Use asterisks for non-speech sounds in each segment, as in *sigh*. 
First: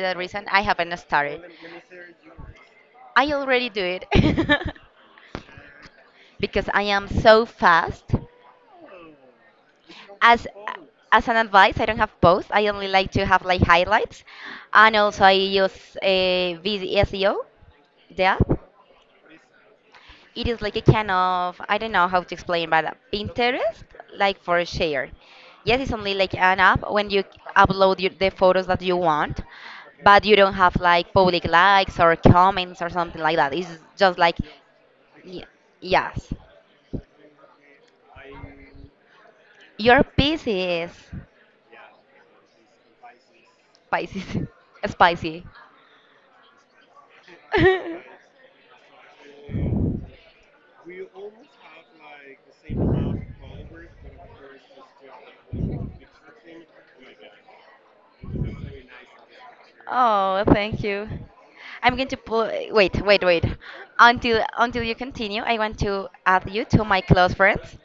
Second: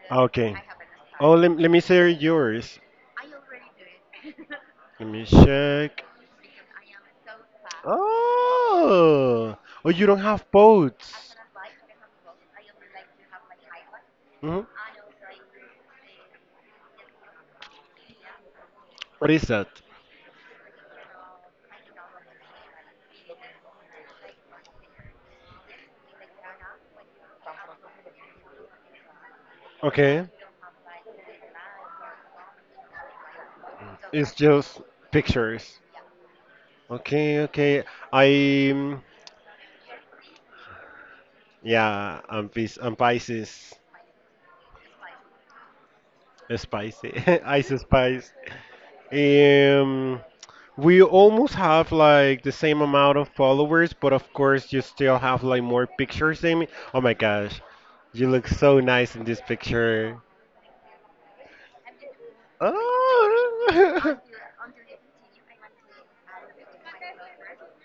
that reason, Okay. I haven't Oh, started. started. Let me share yours. I already do it *laughs* Let me check. because I am so fast. Oh, oh, you don't As have as boats. an advice, I don't have both. I only like to have like highlights, Mhm. and also I use a the app. What is that? It is like a kind of I don't know how to explain, but Pinterest, like for share. Yes, it's only like an app when you upload your, the photos that you want, but Okay, you don't have like public likes or comments or something like that. It's just it's like just y- pictures. yes, Okay, okay. I'm your piece is Yeah, I'm Pisces, spicy, *laughs* spicy. spicy, *laughs* ice *laughs* spice. Um, we almost have like the same amount of followers, but of course you still have like more pictures than me. Oh my gosh, you look so nice in this picture. Oh, well, thank you. I'm going to pull. Wait, wait, wait. Oh. *laughs* Until you continue, I want to add you to my close friends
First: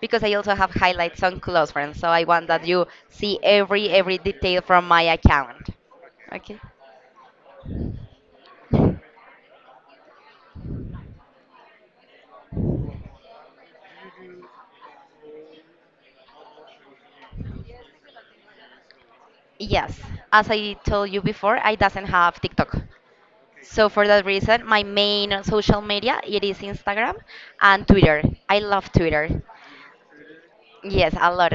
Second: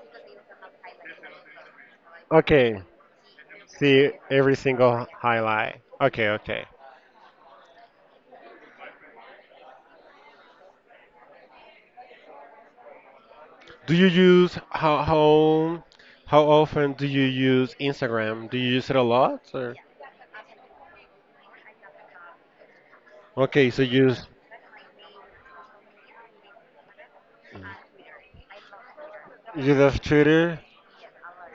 because I also have highlights on close friends. So I want that Okay, you see every see every every detail from my single account. highlight. Okay, Okay. okay. Do you use how often do you use Instagram? Do you use it a lot or? Yes, as I told you before, I doesn't have TikTok. Okay, So for that reason, my main social media it is Instagram and Twitter. I love Twitter. You love Twitter? Yes, a lot.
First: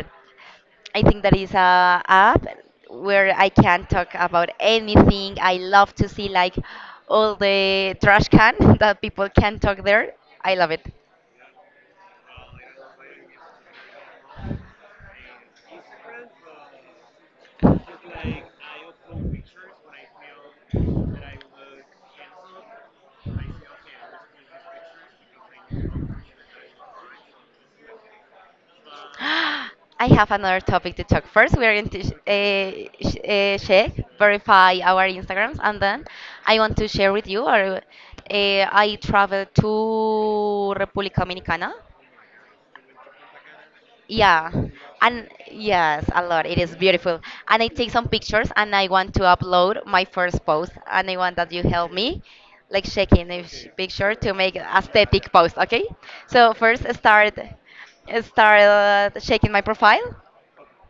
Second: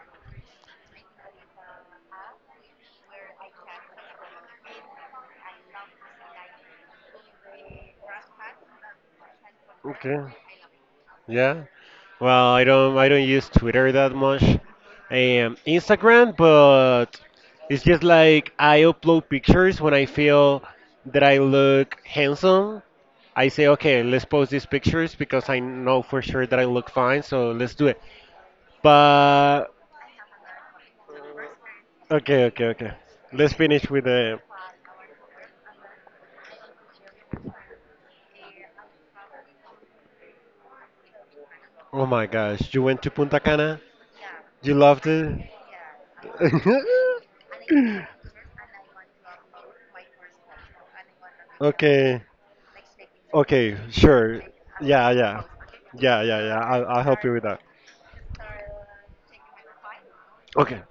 I think that is a app where I can talk about anything. I love to see like all the trash can *laughs* that people can talk there. Okay. I love it. Yeah. Well, I don't use Twitter that much. Instagram, but it's just like I upload pictures when I feel that I look handsome. I say, okay, let's post these pictures because I know for sure that I look fine, so let's do it. But *gasps* I have another topic to talk. First, we are going to Okay, okay, okay. Let's finish check, with the. verify our Instagrams, and then I want to share with you. Or I traveled to República Dominicana. Oh my gosh, you went to Punta Cana? Yeah, You loved and it? yes, a lot. It is *laughs* beautiful. And I take some pictures and I want to upload my first post. And I want that you help Okay, me, like shaking the okay, picture to sure. make Yeah, aesthetic yeah, post, okay? yeah, yeah, So yeah. first I'll help you start with that. start uh, shaking my profile. Okay,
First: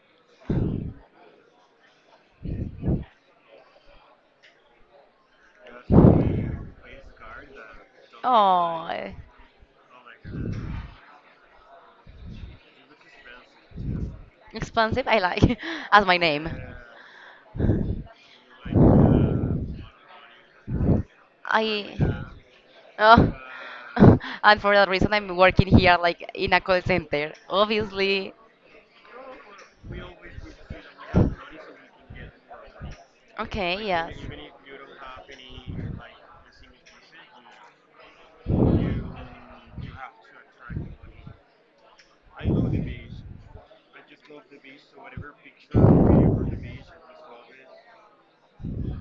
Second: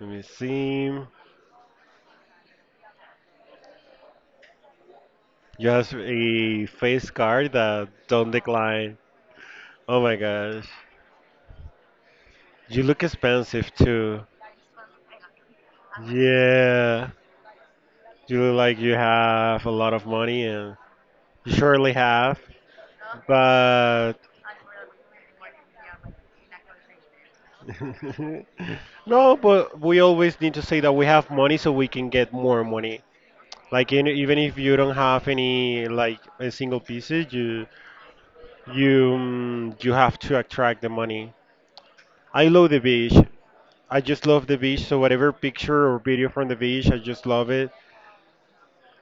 let me see. You have a face card that don't Oh, decline. Oh my gosh, you look expensive too. expensive. I like *laughs* as my name. Yeah, you look like you have a lot of money, and you surely I have. oh, But *laughs* and for that reason I'm working here like in a call center. Obviously, *laughs* no, but we always need to say that we have money so we can get more money. okay, Like in, yes. even if you don't have any like a single pieces, you have to attract the money. I love the beach. I just love the beach. So whatever picture or video from the beach, I just love it.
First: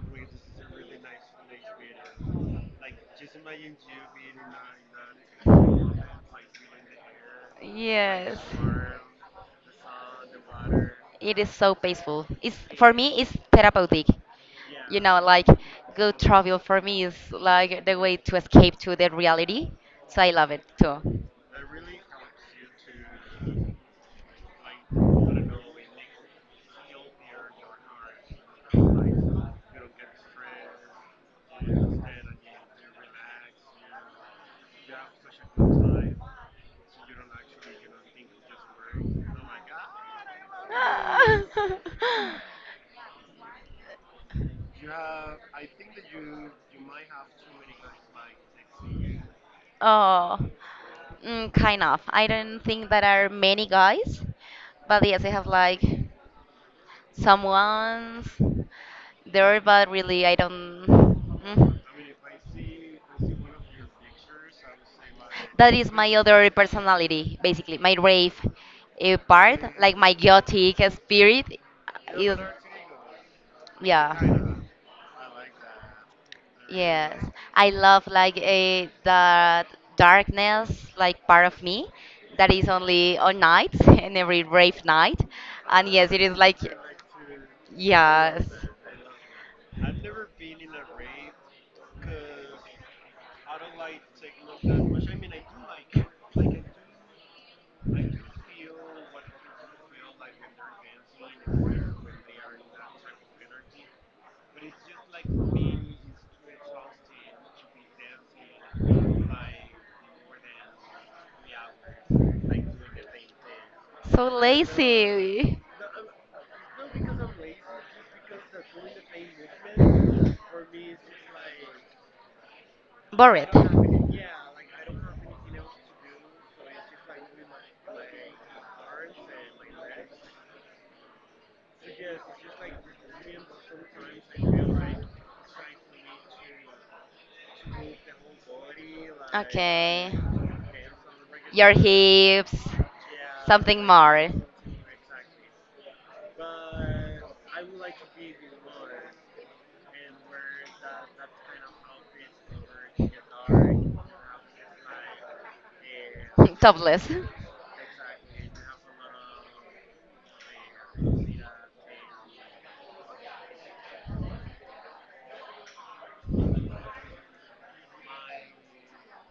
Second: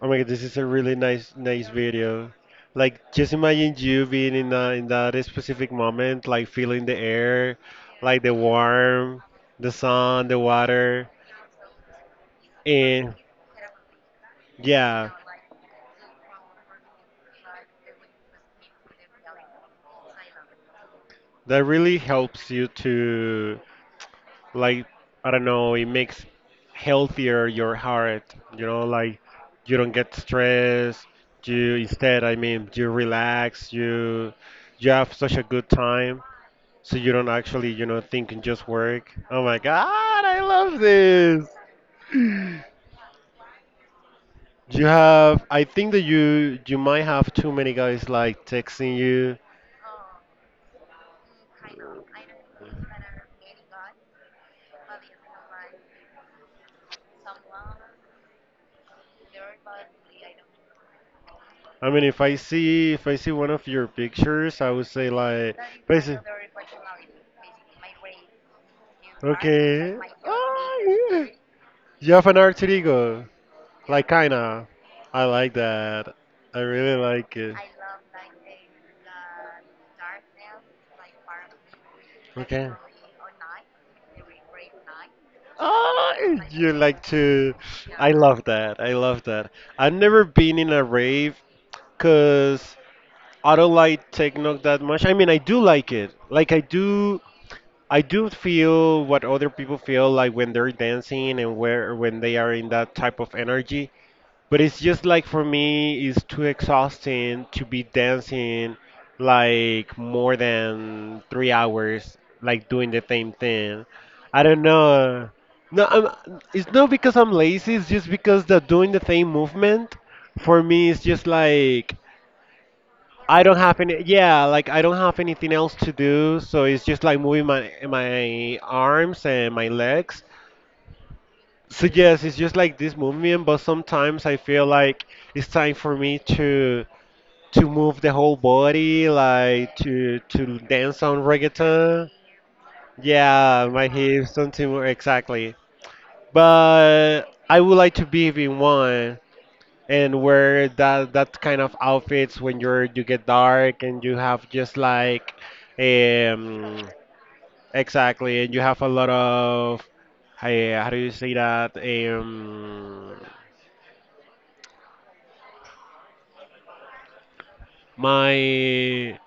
Oh my God, this is a really nice video. Like just imagine you being in that specific moment, like feeling the air, like the Yes. warm, the sun, the water, It is so peaceful. It's for and me it's therapeutic. You yeah, know, like good travel for me is like the way to escape to the reality. So I love it too. that really helps you to like, I don't know, it makes healthier your heart. You know, like you don't get stressed. You instead, I mean, you relax. You have such a good time, so you don't actually, think and just work. Oh my God, I love this. *laughs* You have, I think that you might have too many guys like texting you. Oh, mm, kind of. I don't think that are many guys, but yes, I have like someone's there, but really I don't. Mm. I mean, if I see one of your pictures, I would say like That is my basically. other personality, basically my rave part, Okay. like my Ah, gothic yeah. spirit You have is. an alter ego, like Yeah. kinda. I like that. I really Yes, like it. I love like a the darkness, like part of me, that is Okay. only on nights *laughs* and every brave night, and yes, Ah, it is like, you like to. I yes, love that. I love that. I've never been in a rave because I don't like techno that much. I mean, I do like it. Like I do feel what other people feel like when they're dancing and where when they are in that type of energy. But it's just like for me, it's too exhausting to be dancing like more than 3 hours, like doing the same thing. so I don't know. lazy, No, it's not because I'm lazy. It's just because the doing the same movement for me is just like I bored. don't have any. Yeah, like I don't have anything else to do. So it's just like moving my arms and my legs. So yes, it's just like this movement, but sometimes I feel like it's time for me to move the whole body, like Okay, to dance on your reggaeton. hips, Yeah, something my more. hips, something more exactly. But I would like to be in one and wear that kind of outfits when you get *laughs* dark and you have just like um Topless. exactly and you have a lot of. Hey, how do you say that? My,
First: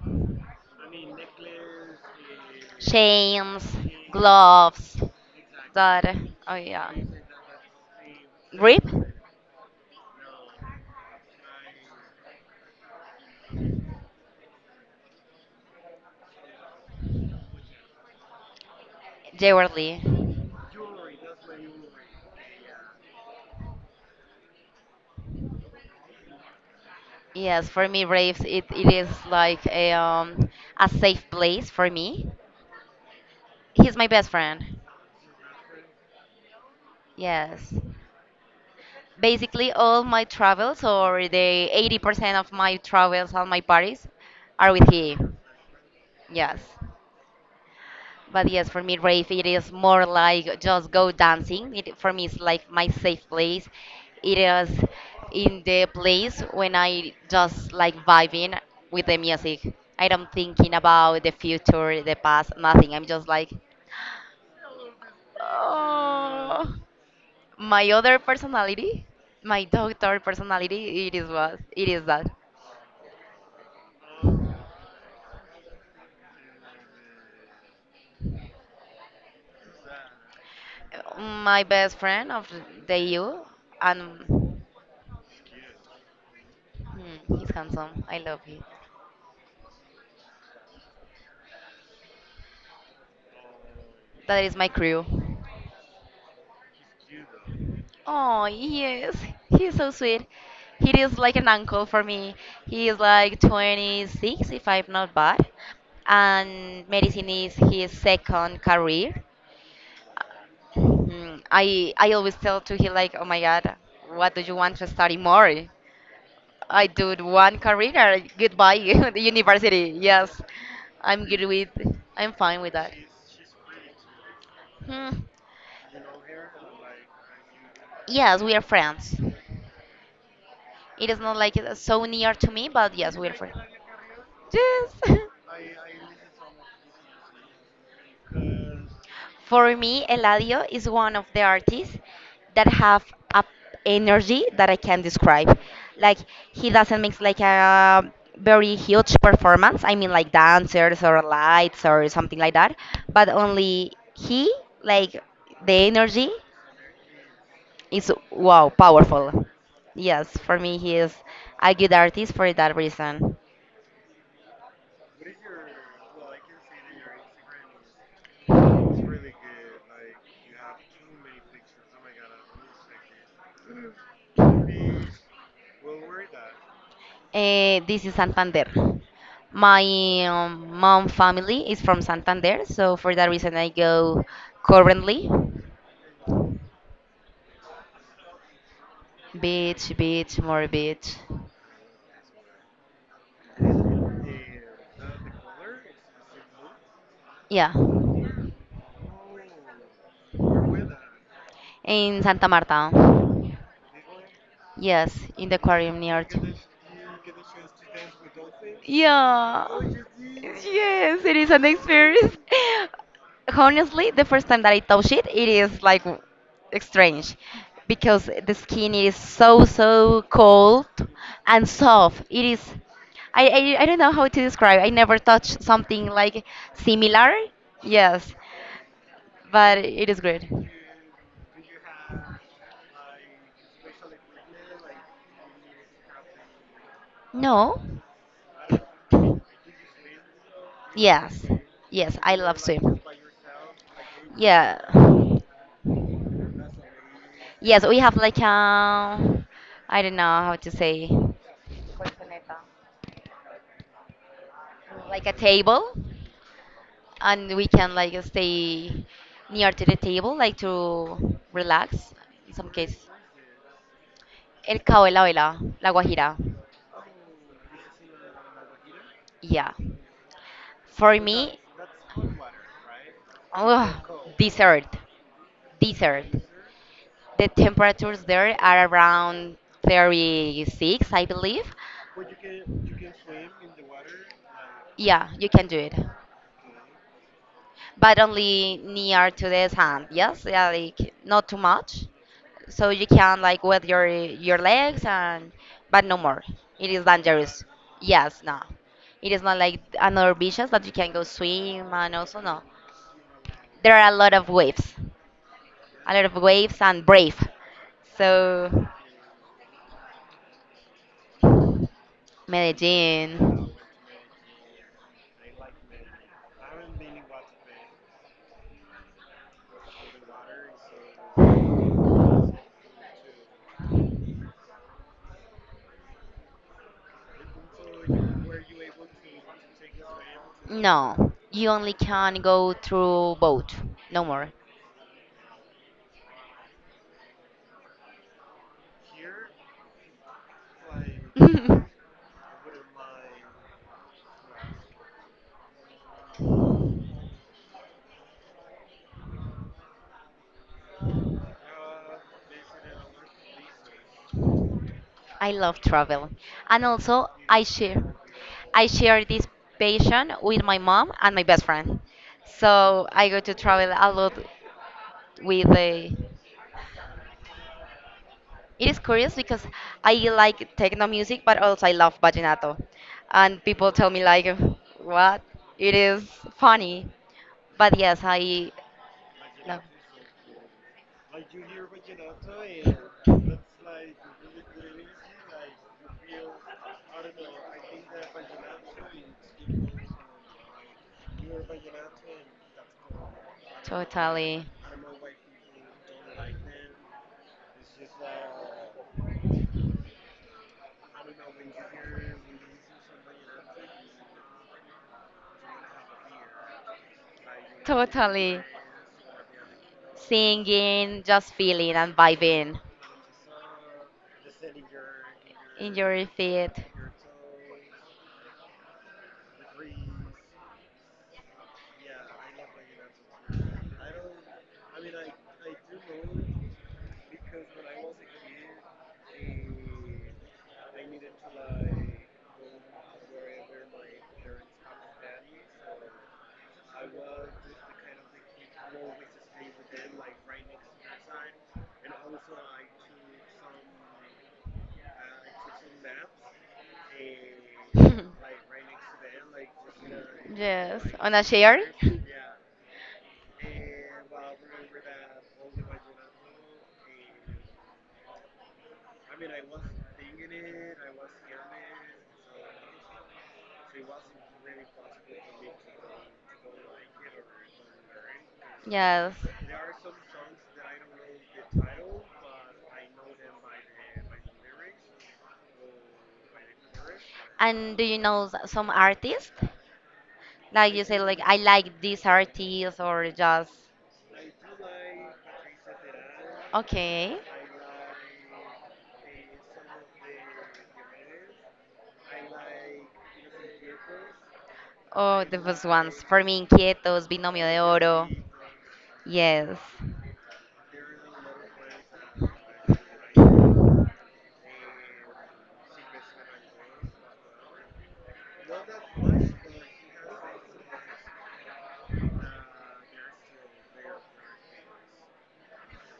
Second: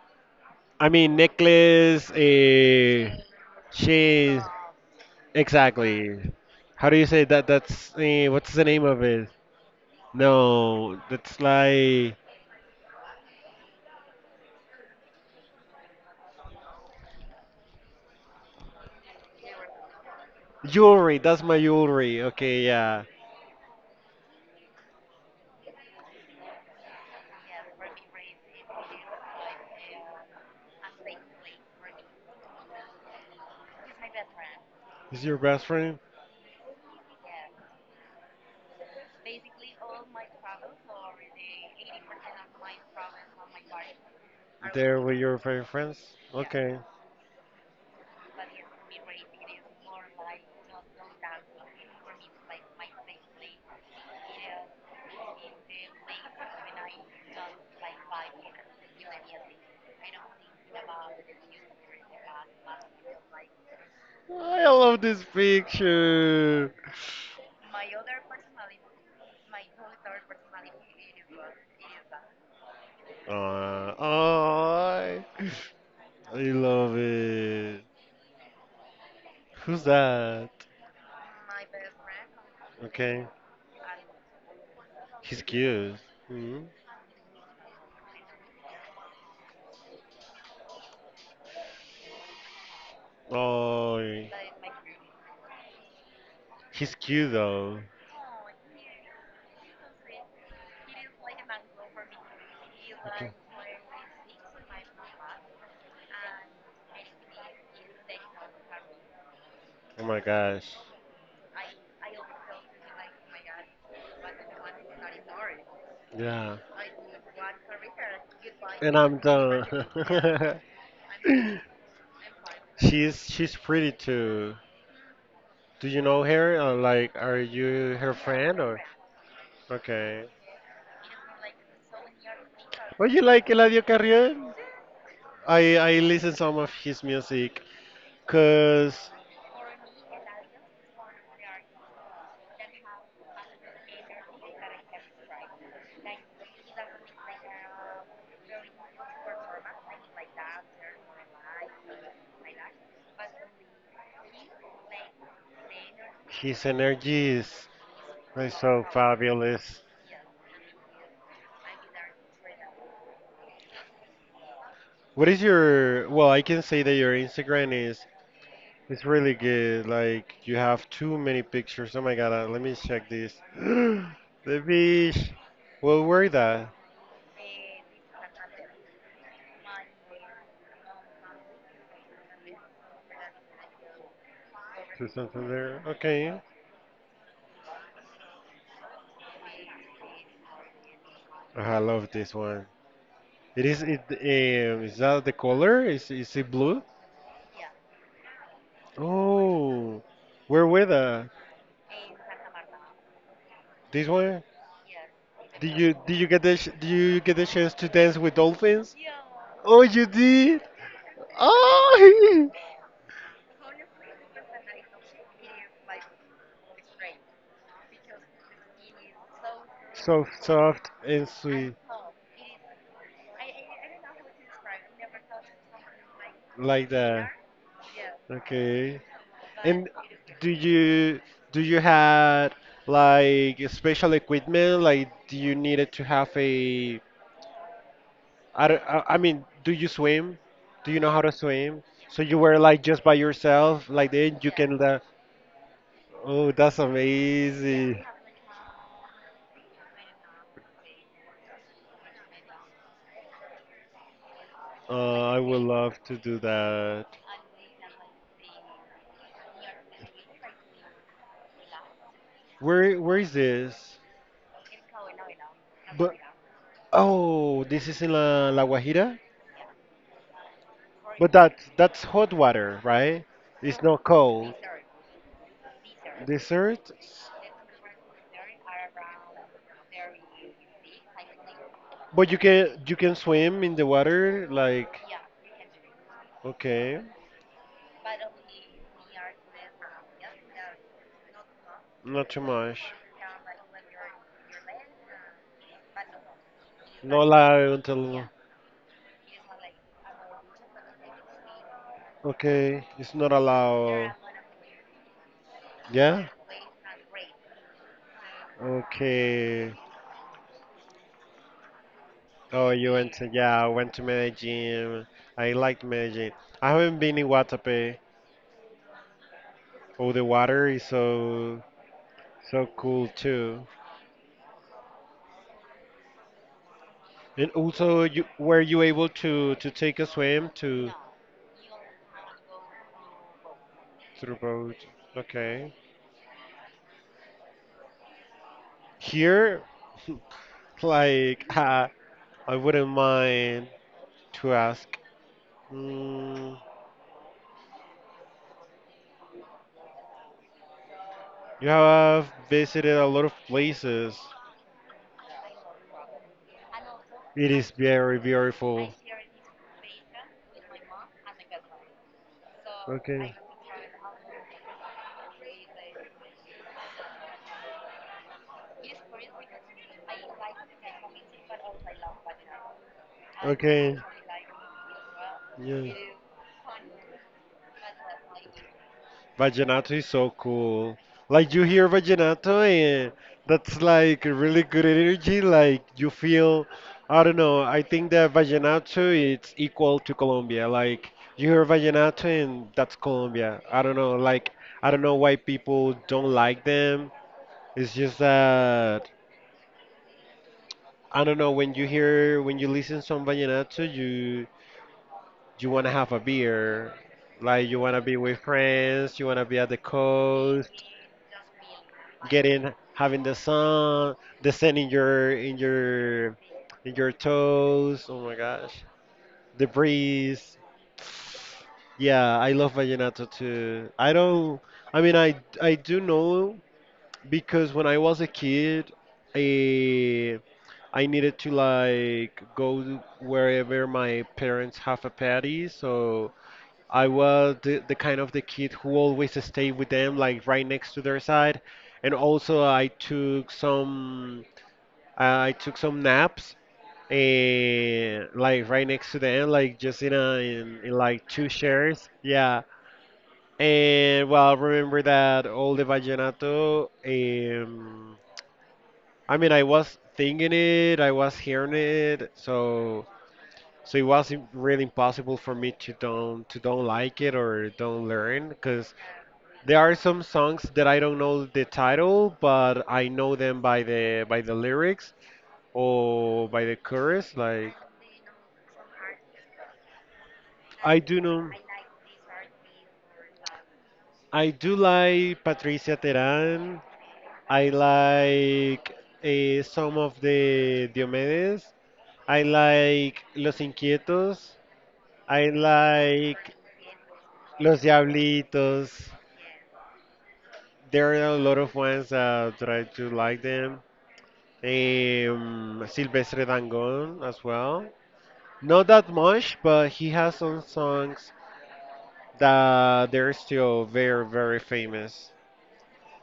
I mean, necklace. Chains, She gloves, that. exactly. Oh How yeah. do you say that? That's what's the name Grip? of it? No, that's like Jewelry. jewelry. That's my jewelry. Okay, yeah. Yes, for me, Raves, it is like a safe place for me. He's my best friend. Is your best friend Yes. Basically, all my travels, or the 80% of my travels on my parties, are with there with your him. favorite friends? Yes. Okay. But yes, for me, rave it is more like just go dancing. It for me is like my safe place. It is in the place when I just like vibing with the music. I don't thinking about the future, the past, nothing. I'm just like, I love this oh. picture. My other personality, my doctor personality, it is what it is that. Oh, I love it. Who's that? My best friend of the Okay, EU and he's cute. Mm-hmm. hmm, he's handsome. I love him. Oh, That is my crew. he's cute though. Oh, yes. He's so sweet. He is like an uncle for me. He is like 26, if I'm not bad. And medicine is his second career. Oh my gosh. Mhm. I always tell to him like, oh my God, what do you want to study more? Yeah. I do one career. Goodbye, And *laughs* I'm the university. Yes, done. I'm good *laughs* with. I'm fine with that. She's pretty too. Hmm. Do you know her? Or like, are you her Yes, we friend are or? friends. Okay. It is not like it's so near to me, but Oh, yes, you like Wilfred. Eladio Carrion? Yes. I listen some of his music, cause *laughs* For me, Eladio is one of the artists that have a energy that I can describe. Like he doesn't mix like a very huge performance. I mean like dancers or lights or something like that, but only he like the energy his energy is is like wow so powerful. fabulous. Yes, for me he is a good artist for that reason. What is I can say that your Instagram is really good. Like you have too many pictures. Oh my God, let me check this. *gasps* The beach. Well, where that? Eh, this is Santander. My mom family is from Santander, so for that reason I go To currently something there. Okay. beach, beach, more beach. Oh, I love this one. It is that the color? Is it blue? Yeah, Oh, where with in Santa Marta. this one? Yes, in the aquarium near to. Did you get the chance to dance with dolphins? Yeah. Oh, you did. Yes, it is an experience. Oh. *laughs* *laughs* Honestly, the first time that I touch it, it is like strange because the skin is so so So cold soft and and sweet, soft. It is I don't know how to describe. I never touched something like like that. similar. Yes, Okay. but And it is do great. you do you had like special equipment? Like, do you needed to have a? No. I don't, I mean, do you swim? Do you know how to Yes. swim? Yes, So you I were love like swim. just by yourself, like then you can. Yeah. Oh, that's Yes, we amazing. have like a, I don't know how to say, like a I would table, love to do that. and we can like stay near to the table, like to relax. In some case, Where is this? el cabo de la vela, la But guajira. Oh, this is in La Guajira. Yeah. For But me, that's hot water, right? It's not ugh, cold. dessert, dessert. Dessert? The temperatures there are around 36, I believe. But you can swim in the water like Yeah, you can do it. okay, But only near to this hand. Yes, yeah, like not too much. not too So much. you can like with your legs and but no more. It is Not dangerous. allowed until Yes, no. It is not like another beaches that you can go swim and also no. Okay, it's not There are allowed. a lot of waves, a Yeah? lot of waves and brave. So Okay. Oh, you went to yeah, I Medellin. went to Medellin. I liked Medellin. I haven't been in Guatapé. Oh, the water is so cool too. And also, were you able to take a swim to No, you only can go through boat, to no the more. boat? Okay. Here, *laughs* like, *laughs* I wouldn't mind to ask. Mm, you have visited a lot of places. I love travel. And also It is very I beautiful. share this passion with my mom and my best friend. So I Okay. go to travel a lot with the it is curious because I like techno music but also I love vallenato. And people Okay. tell me like what? Yeah. It is funny. But yes, I love Vaginato is so cool. Like you hear Vaginato and that's like really good energy. Like you feel, I don't know, I think that Vaginato it's equal to Colombia. Like you hear Vaginato and that's Colombia. I don't know, like totally, I don't know why people don't like them. It's just that I don't know when you listen some Vallenato, you wanna have a beer. Like you wanna be with totally. friends, you wanna be at the coast. Singing, just feeling and Getting vibing. having the sun, the sand in your in In your your feet. in your toes. Oh my gosh, the breeze. Yeah, I love vallenato too. I don't. I mean, I do know because when I was a kid, I I needed to like go wherever my parents have a party, so I was the kind of the kid who always stayed with them, like right next to their side. And also I took some naps and like right next to them, *laughs* like just in a in Yes. like On a two share? chairs. Yeah. And well, I remember that all the vallenato. I mean, I was thinking it, I was hearing it, so it was really impossible for me to don't like it or don't learn, because Yes. there are some songs that I don't know the title, but I know them by the lyrics or by the chorus. Like And do you know some artist? Like I you do say, like know, I like this artist or just I do like Patricia Teran. okay. I like some of the Diomedes. I like Los Inquietos. I Oh, the first ones. For like me, Inquietos, Binomio Los de Oro. Diablitos. Yes. There are a lot of ones that I do like them. Silvestre Dangon as well. Not that much, but he has some songs that they're still very, very famous.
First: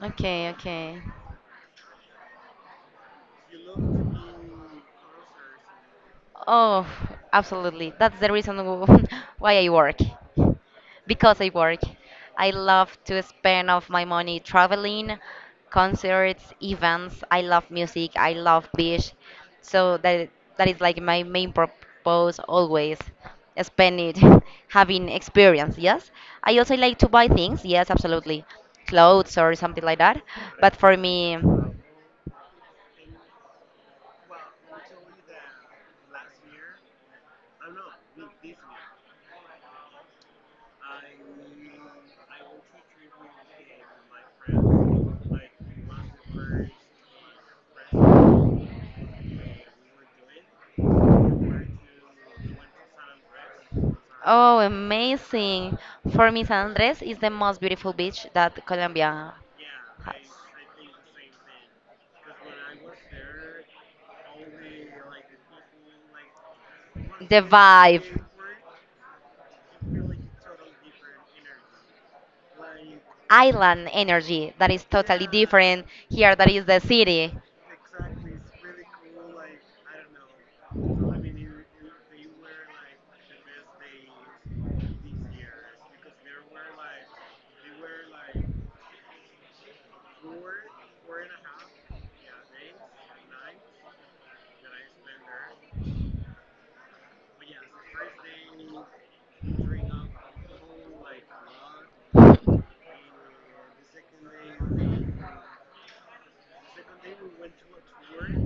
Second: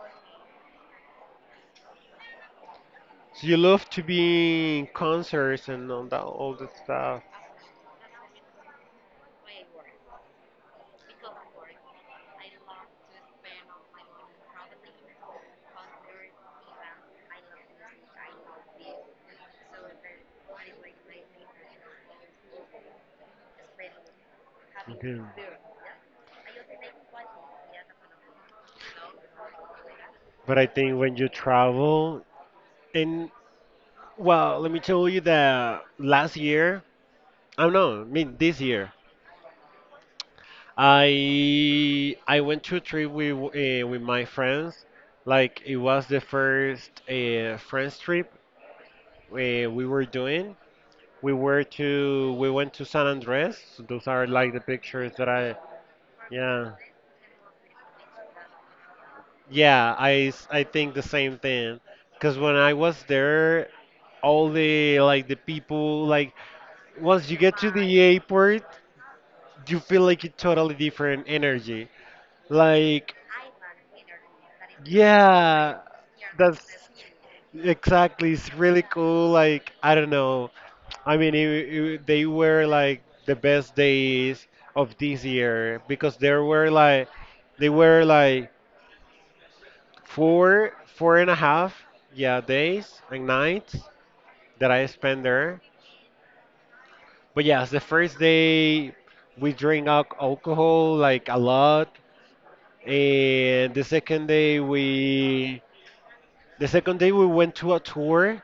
Okay, okay. So you love to be in concerts and all that, all the Oh, stuff. absolutely. That's the reason *laughs* why I work. Because I work. I love to spend of my money traveling, concerts, events. I love music. I love beach. So that is like my main purpose always. Spend it *laughs* having Okay. experience, yes. I also like to buy things, yes, absolutely. Clothes or something like that. But I But for think when you me travel, and well, let me tell you that last year, I don't know, I mean this year, I went to a trip with my friends. Like it was the first friends trip we were doing. We went to San Andres. Those are oh, like the pictures that I, amazing. For me, San yeah, Andres is the most beautiful beach that Colombia yeah, has. I think the same thing. Because when I was there, all the like the people like once you The get to the vibe, airport, you feel like a totally different energy. Like, island energy that is totally yeah, different here, that is that's the city. exactly. It's really cool. Like, I don't know. I mean, they were like the best days of this year because there were like, they were like four, four and a half, yeah, days and nights that I spent there. But yes, the first day we drink alcohol like a lot. And The second day we went to a tour,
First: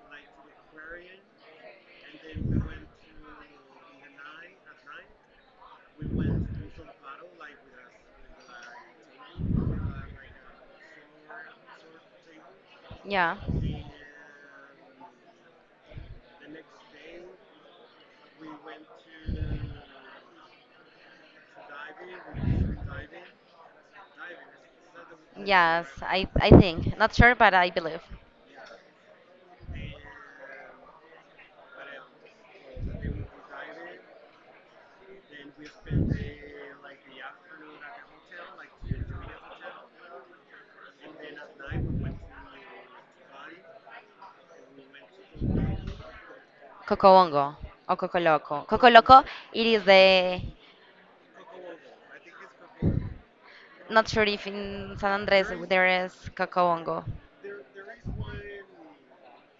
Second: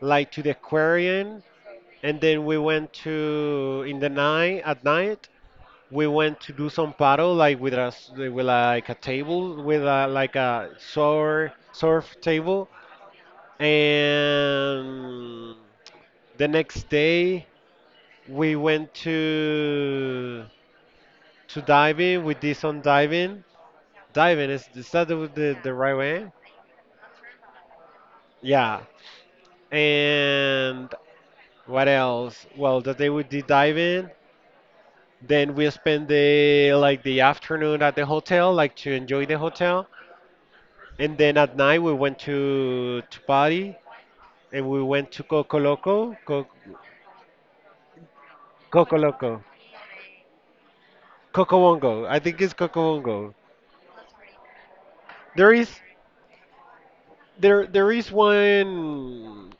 like to the aquarium, and then we went to in the night at night we went to do some paddle like with us with like a table like a surf table, Yeah. and the next day we went to diving we did some diving. Diving is that the Yes, right way? I think. Not sure, but I believe. Yeah. And what else? Well, that day we did dive in, then we spent the afternoon at the hotel, like to enjoy the hotel, and then at night we went to party and we went to Coco Loco, Cocobongo or Cocoloco. Coco Cocoloco, Loco, it is the, Coco Wongo. I think it's Coco Wongo. not sure if in San Andres There is there is Cocobongo. there there is one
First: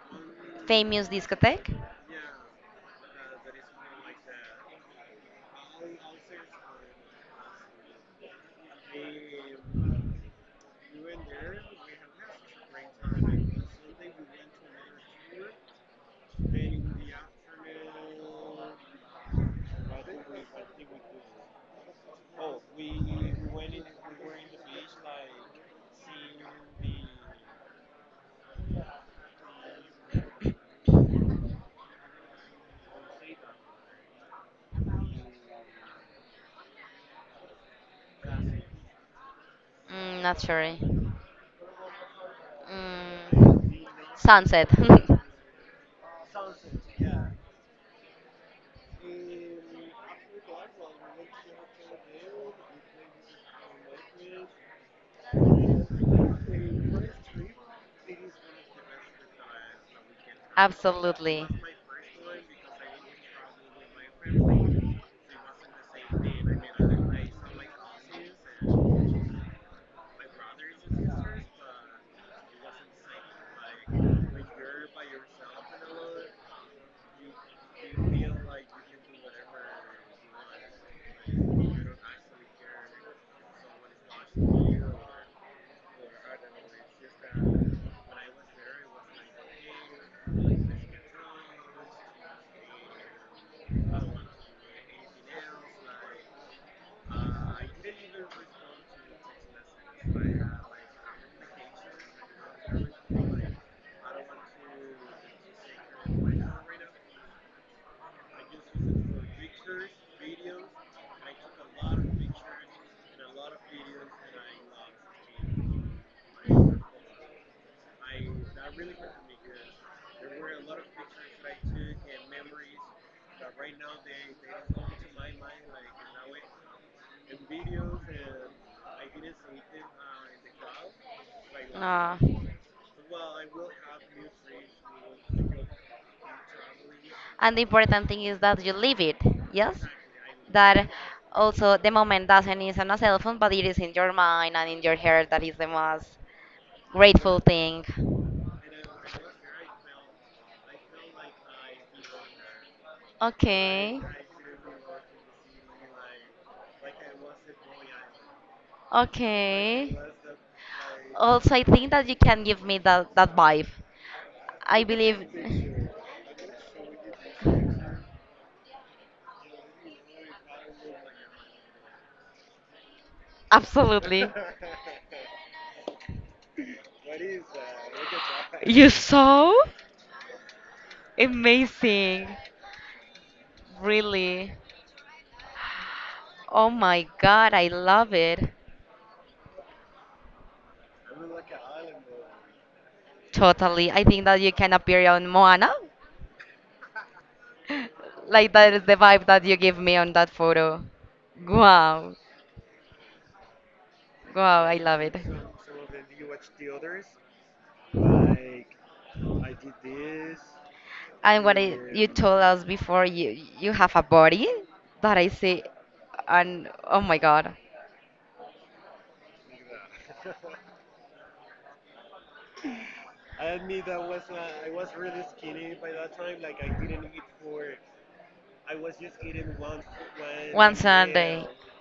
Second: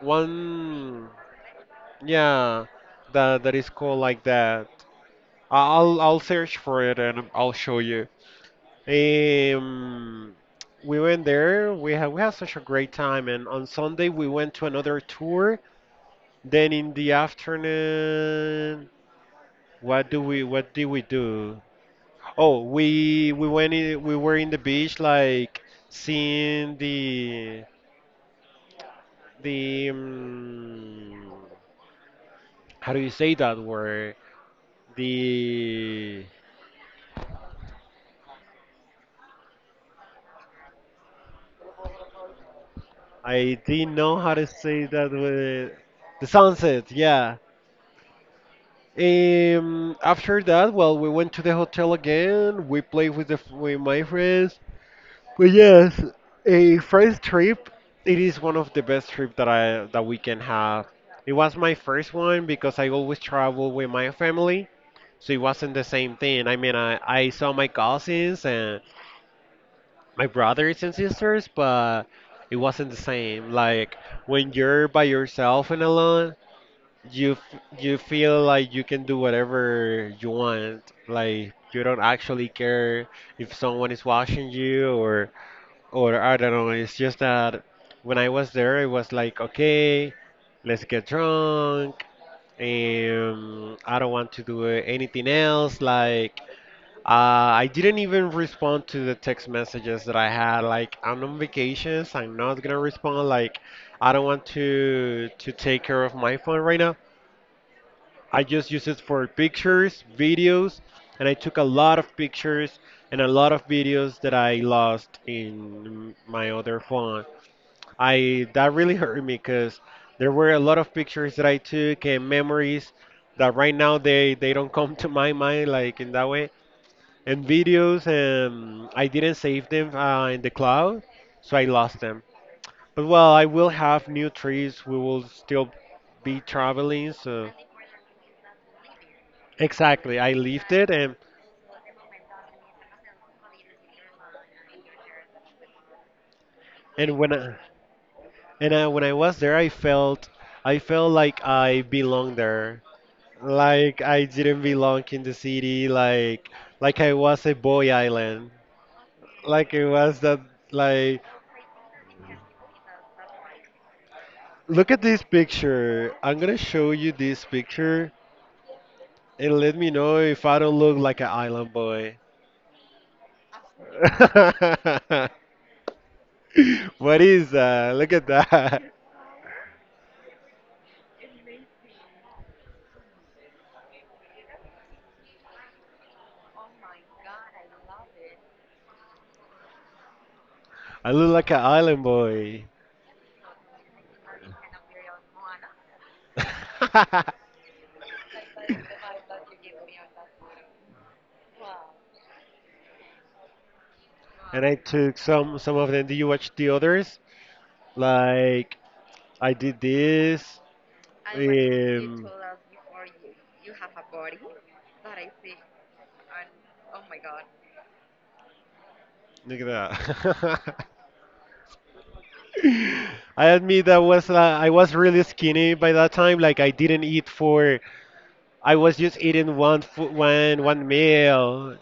one Famous discotheque? yeah, that is called like that. I'll search for it and I'll show you. Um, we went there. We had such a great time, and on Sunday we went to another tour. Then in the afternoon, what did we do? Oh, we were in the beach, like seeing the how do you say that word? The Mm, not sure. I Mm, didn't know how to sunset. say that word. The sunset, yeah. After that, well, we went to the hotel again. We played with the with my friends. But yes, a first trip. It is one of the best trips that I that we can *laughs* have. It Absolutely. was my first one because I always travel with my family, so it wasn't the same thing. I mean, I saw my cousins and my brothers and sisters, but it wasn't the same. Like when you're by yourself and alone, you feel like you can do whatever you want, like you don't actually care if someone is watching you, or I don't know, it's just that when I was there it was like, okay, let's get drunk and I don't want to do anything else. Like I didn't even respond to the text messages that I had, like I'm on vacations, I'm not gonna respond. Like I don't want to take care of my phone right now. I just use it for pictures, videos, and I took a lot of pictures and a lot of videos that I lost in my other phone. I that really *laughs* hurt me because there were a lot of pictures that I took and memories that right now they don't *laughs* come to my mind like in that way. And videos, and I didn't save them in the cloud, so I lost No. them. But well, I will have new trees. We will still be traveling, so. And the important thing is that you live it, yes? Exactly. I lived That it. and also the moment doesn't is on a cell phone, but it is in your mind and in your heart. That is the most And when grateful I, thing. and I, when I was there, I felt like I belonged there. Okay. Like I didn't belong in the city. Like I was a boy island. Like it Okay. was that, like Also, I think that you can give me that, that vibe. I look at believe. this *laughs* picture. I'm gonna show you this picture and let me know if I don't look like an island boy. Absolutely. *laughs* What is that? Look at You that. so amazing. Really. Oh my god, I love it. I look like an island boy. Totally. I think that you can appear on Moana. *laughs* Like that is the vibe that you give me on that photo. Wow, wow, And I I love took it. some of them. Did you watch the others? Like I did this. And what I, you Um, told us before, you have a body that I see, and oh my God, look at that. *laughs* I admit that was I was really skinny by that time. Like I didn't eat for. I was just eating one food, one one one Sunday. meal.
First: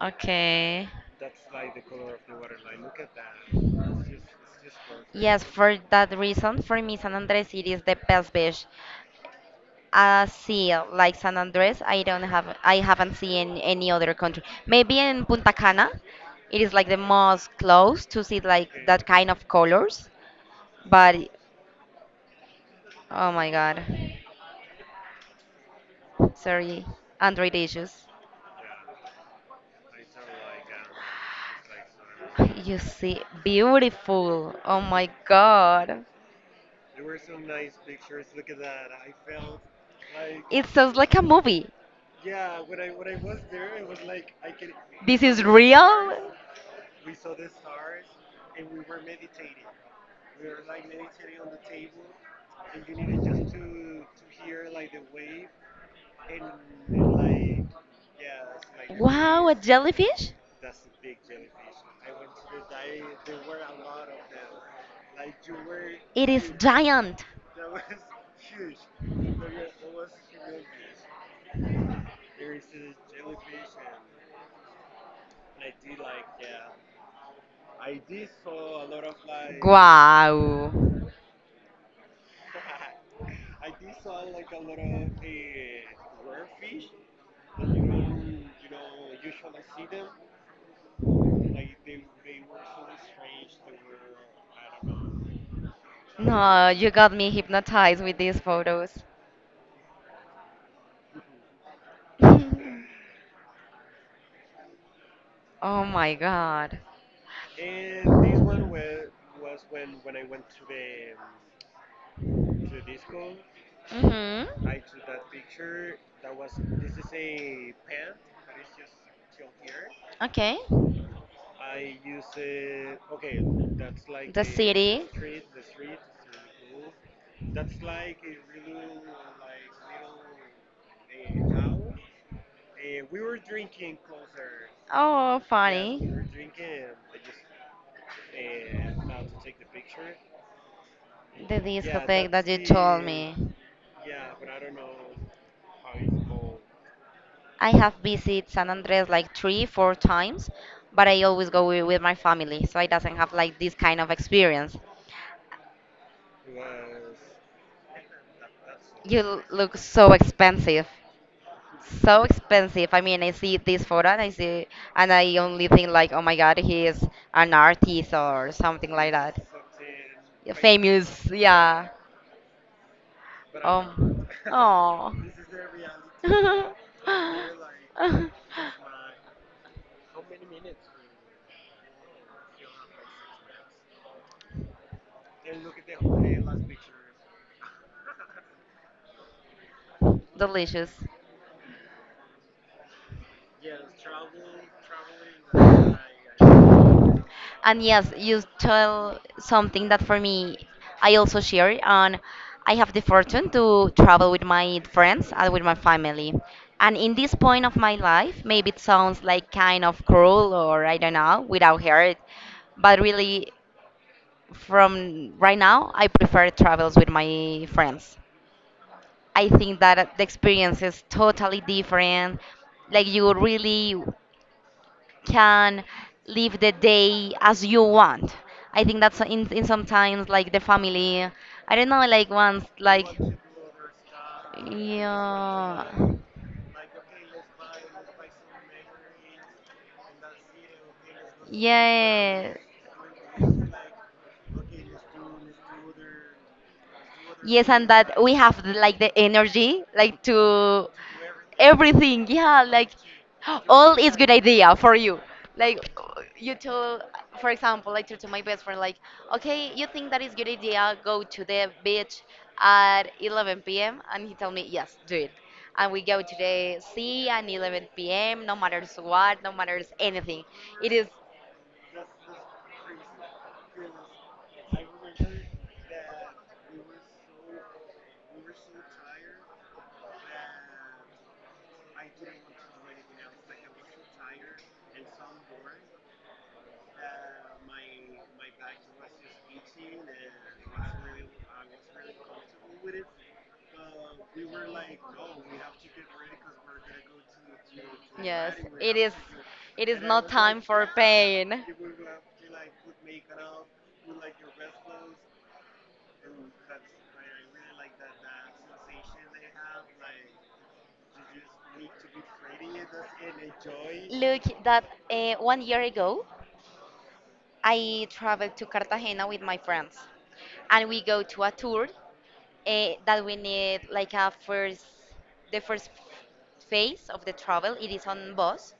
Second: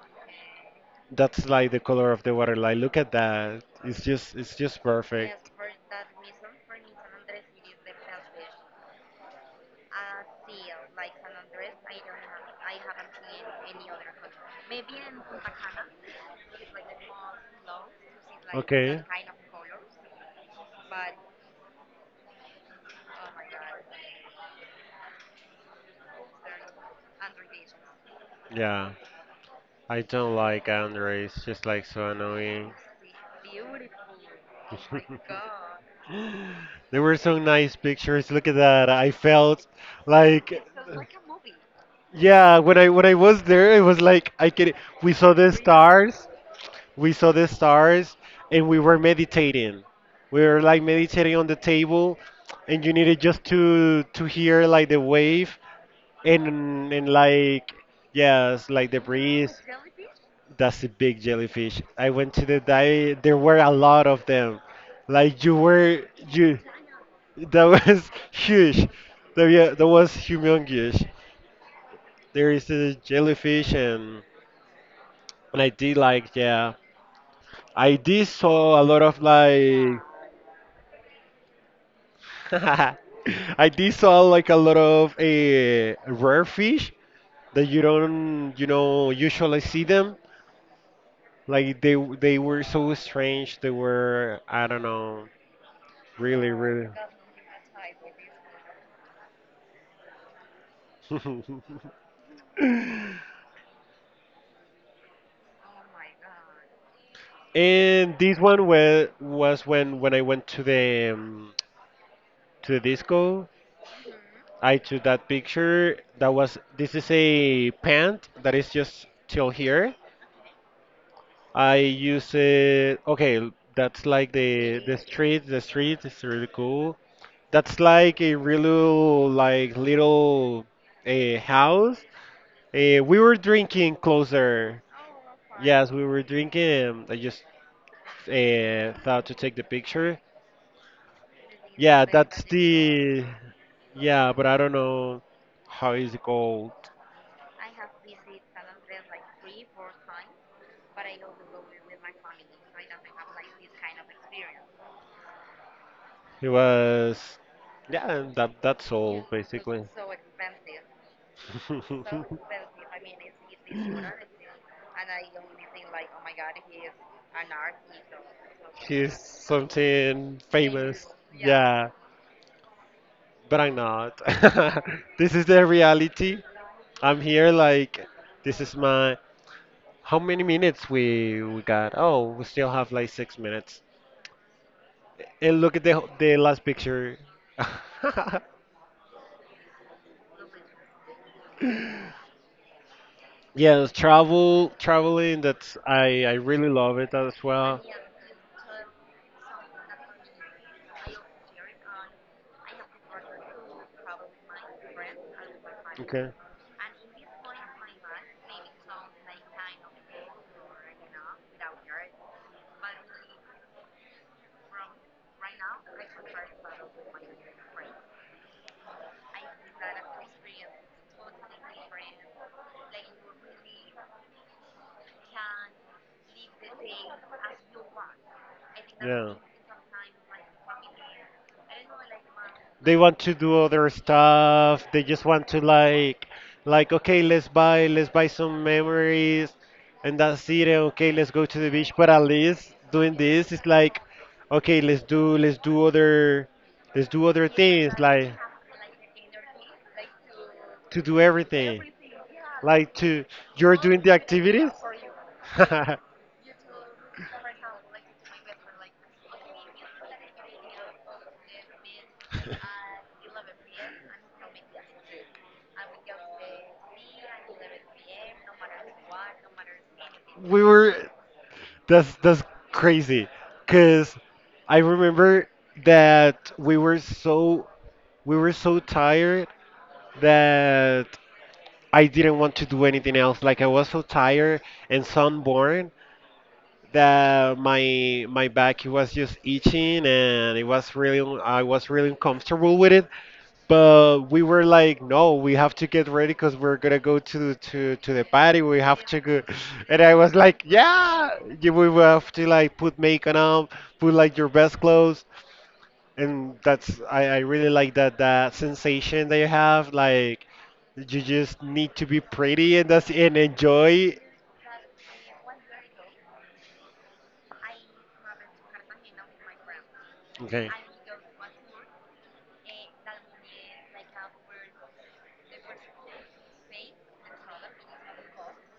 Okay. That's like the color of the water. Like look at that. It's just Yes, perfect. for that reason, for me, San Andres it is the best beach. See, like San Andres, I don't have, I haven't seen any other country. Maybe in Punta Cana, it is like the most close to see like Okay. that kind of colors. But oh my God, sorry, Android issues. Yeah. I don't like Andre. It's just like so *laughs* annoying. You see, beautiful. Oh my *laughs* God, There were some nice pictures. Look at that. I felt like, it sounds like a movie. yeah, when I was there, it was like I can we This saw is the real. stars. We saw the stars and we were meditating. We were like meditating on the table, and you needed just to hear like the wave, and like yes, like the Wow, a breeze. jellyfish? That's a big jellyfish. I went to the dive. There were a lot of them. Like you were It is you. giant. That was *laughs* huge. That, yeah, that was humongous. There is a jellyfish, and I did like, yeah. I did saw a lot of like Wow. *laughs* I did saw like a lot of rare fish that you don't, you know, usually see them. Like they were so strange. They were, I don't know, really, No, really. you got me hypnotized with these photos. *laughs* Oh my god. And this one was when I went to the disco. Mhm. I took that picture. That was this is a pant that is just till here, Okay. I use it. Okay, that's like The the city. street. The street is really cool. That's like a really like little house. We were drinking closer. Oh, yeah, Yes, we were funny. drinking. I just thought to take the picture. The Yeah, discotheque that's that you told the. me. Yeah, but I don't know how is it called. I have visited San Andres like three, four times, but I always go with my family, so I doesn't have like this kind of experience. It was. Yeah, and that that's You all look basically. so expensive. So expensive. I mean, I see *laughs* this photo *laughs* and I see, and I only think like, oh my God, he is an artist or something like She's that. something Yeah, famous. famous, yeah. Yeah, but I'm not. Um, *laughs* oh. This is the reality. I'm here like this is *laughs* my how many minutes we got? Oh, we still have like six minutes. And look at the last picture. *laughs* Delicious. Yes, traveling, that's uh, I I really love it love. as And well. lot. Yes, you tell something that for me, I also share. And I have the fortune to travel with my friends and with my Okay. family. And in this point of my life, maybe it sounds like kind of cruel or I don't know, without heart. But really, from right now, I prefer travels with my friends. I think that the experience is totally different. Like you really can live the day as you want. I think that's Yeah. In sometimes like the family. I don't know, like once They like want to do other stuff. They just want to yeah, like okay, let's buy some memories and that's it. And okay, let's go to the beach. But at yeah. least doing this is like, okay, let's do other Yes, and things that like we have the- like the energy, like to to do everything. everything. Yeah, like Like to you're all doing the is good activities? idea for you. Like *laughs* you told, for example, like told to my best friend, like, okay, you think that is good idea? Go to the beach at 11 p.m. And he told me, yes, do it. And we go to the sea at 11 p.m. No matters what, no matters anything. We It were is that's crazy because I remember that we were so tired that I didn't want to do anything else. Like I was so tired and sunburned that my back it was just itching and it was really I was really uncomfortable with it. But we were like, no, we have to get ready because we're gonna go to the yes, party. We it have is. to go, It is and I not was time like, for yeah, pain. We will have to like put makeup on, put like your best clothes, and that's I really like that that sensation that you have, like you just need to be pretty and that's and enjoy. Look, that one year ago, I traveled to Cartagena with my friends, Okay. and we go to a tour that we need like a first, the first phase of the travel. It is on bus,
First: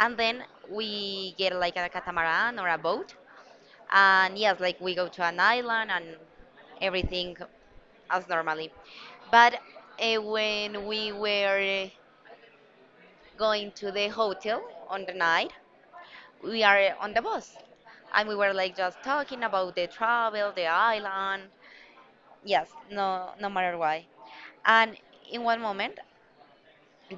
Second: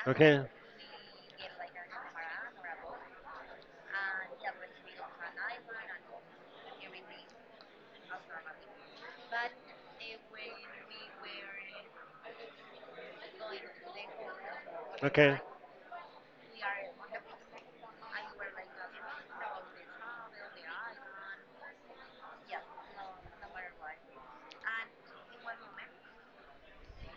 and then Okay. we get like a catamaran or a boat, and yes, like we go to an island and everything as normally. But when we were going to the hotel on the Okay. night, we are on the bus, and we were like just talking about the travel, the island. Yes, no, no matter why. And in one moment,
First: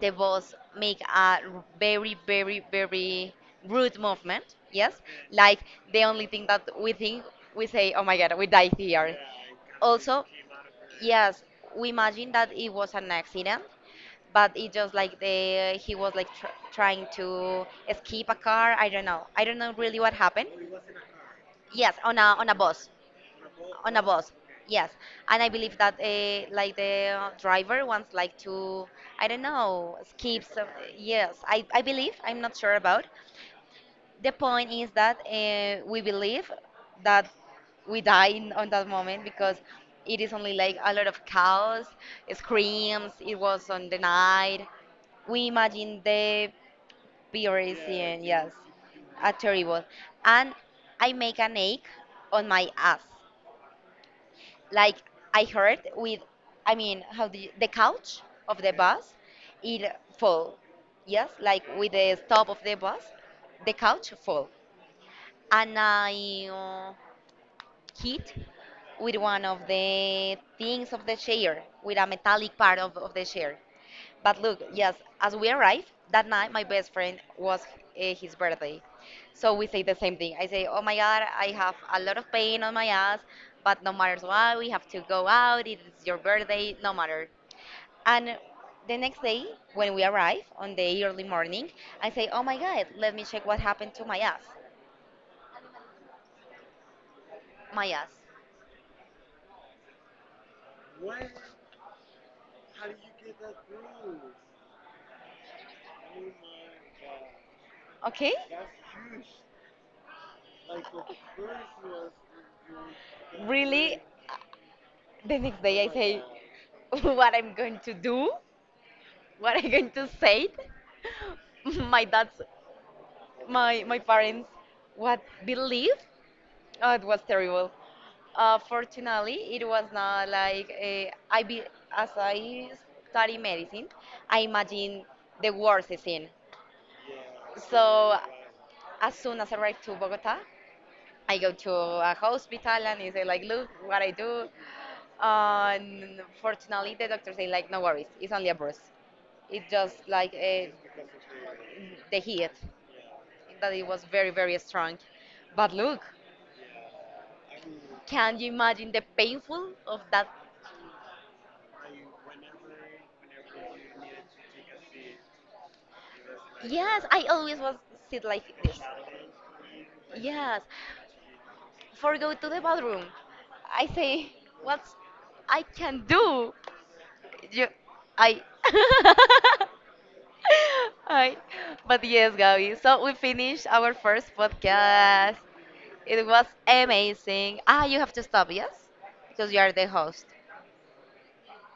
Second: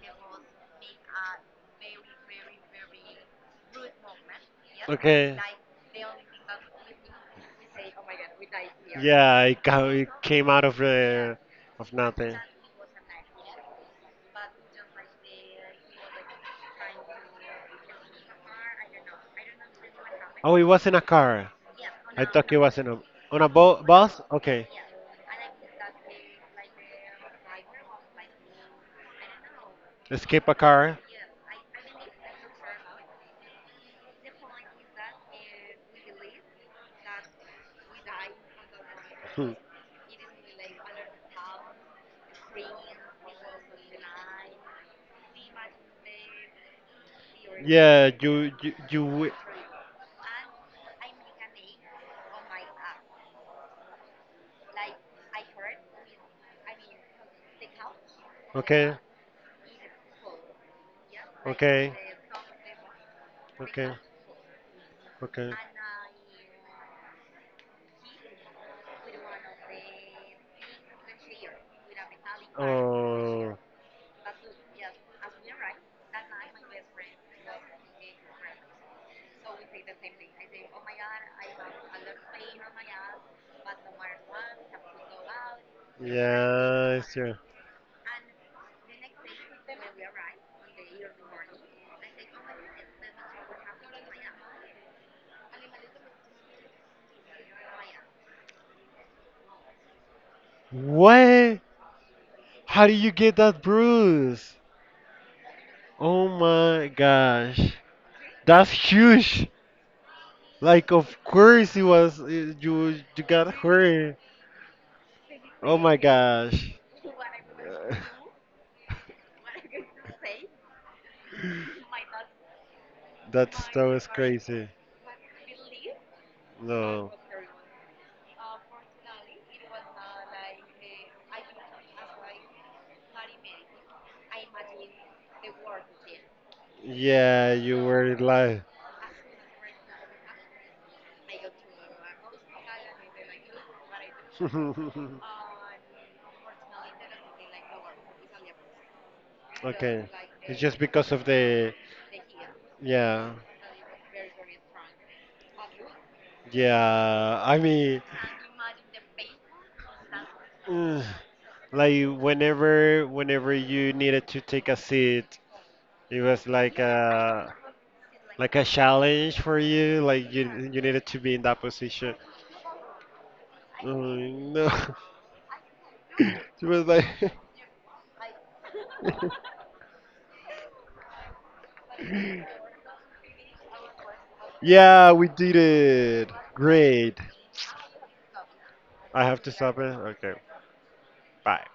the boss make a very, very, very rude movement. Yes, like the only thing that we think we say, "Oh my God, we die here." Yeah, it, it Also, came out of, yeah, the yes, we of imagine nothing. that it was an accident, but it just like the he was like tr trying to escape a car. I don't know. I don't know really what happened. Oh, it was in a car. Yes, A it on a was bus. bus, In a on no, a bo on a bus. bus. Okay. Yes, and I believe that like the driver wants like to I don't know skip Escape a some. car. *laughs* Yes, I believe I'm not sure about, the point is that we believe that we die in, on that moment Hmm. because it is only like a lot of chaos, screams. It was on the night. We imagine the purest Yeah, scene, yes, you. a terrible. And I make an ache on my ass, like I heard with, I mean, how the couch of the Okay. bus, it fall, yes, like with Okay. the stop of the bus, the Okay. couch fall Okay. and I hit with one of the things of the chair, with a metallic part of the Oh, chair. But look, yes, as we arrived that night, my best friend was his birthday. So we say the same thing. I say, oh my God, I have a lot of pain on my ass, but no matter what, we have to go out. It's your birthday, no yeah, it's matter. true. And the next day, when we arrive on the early morning, I say, oh my God, let me check what happened to my ass. My ass. What? How do you get that bruise? Oh my gosh, Okay? that's huge! Like, of course it was you. You got Really, hurt. the next Oh day I my say gosh. *laughs* what I'm going to Uh, do, what I'm going to say. *laughs* My dad's, That's my that my was parents, crazy. what believe? Oh, it No. was terrible. Fortunately, it was not like I be as I study medicine, I imagine the worst scene. Yeah, you So were live. as soon as I arrived to Bogota, I go to a hospital and they say like, look what I do. *laughs* And fortunately, the doctor say like, no worries, it's only a bruise. It Okay. just like It's a, just because of the the heat yeah. that it was very very strong. But look, Yeah. I mean, can you imagine the painful of that? *sighs* ugh, like whenever you needed to take a seat, it was Yes, I always was sit like like a this. challenge for you, like you Yes, you needed to be in that position. for go to the bathroom. I I say, no. what I can do? *laughs* She was like, You, I. *laughs* *laughs* Hi. But yes, Gabby. So we finished our first *laughs* yeah, we podcast. did It it. was Great. amazing. Ah, you have to stop, yes? I have Because to you are stop it. the host. Okay, bye.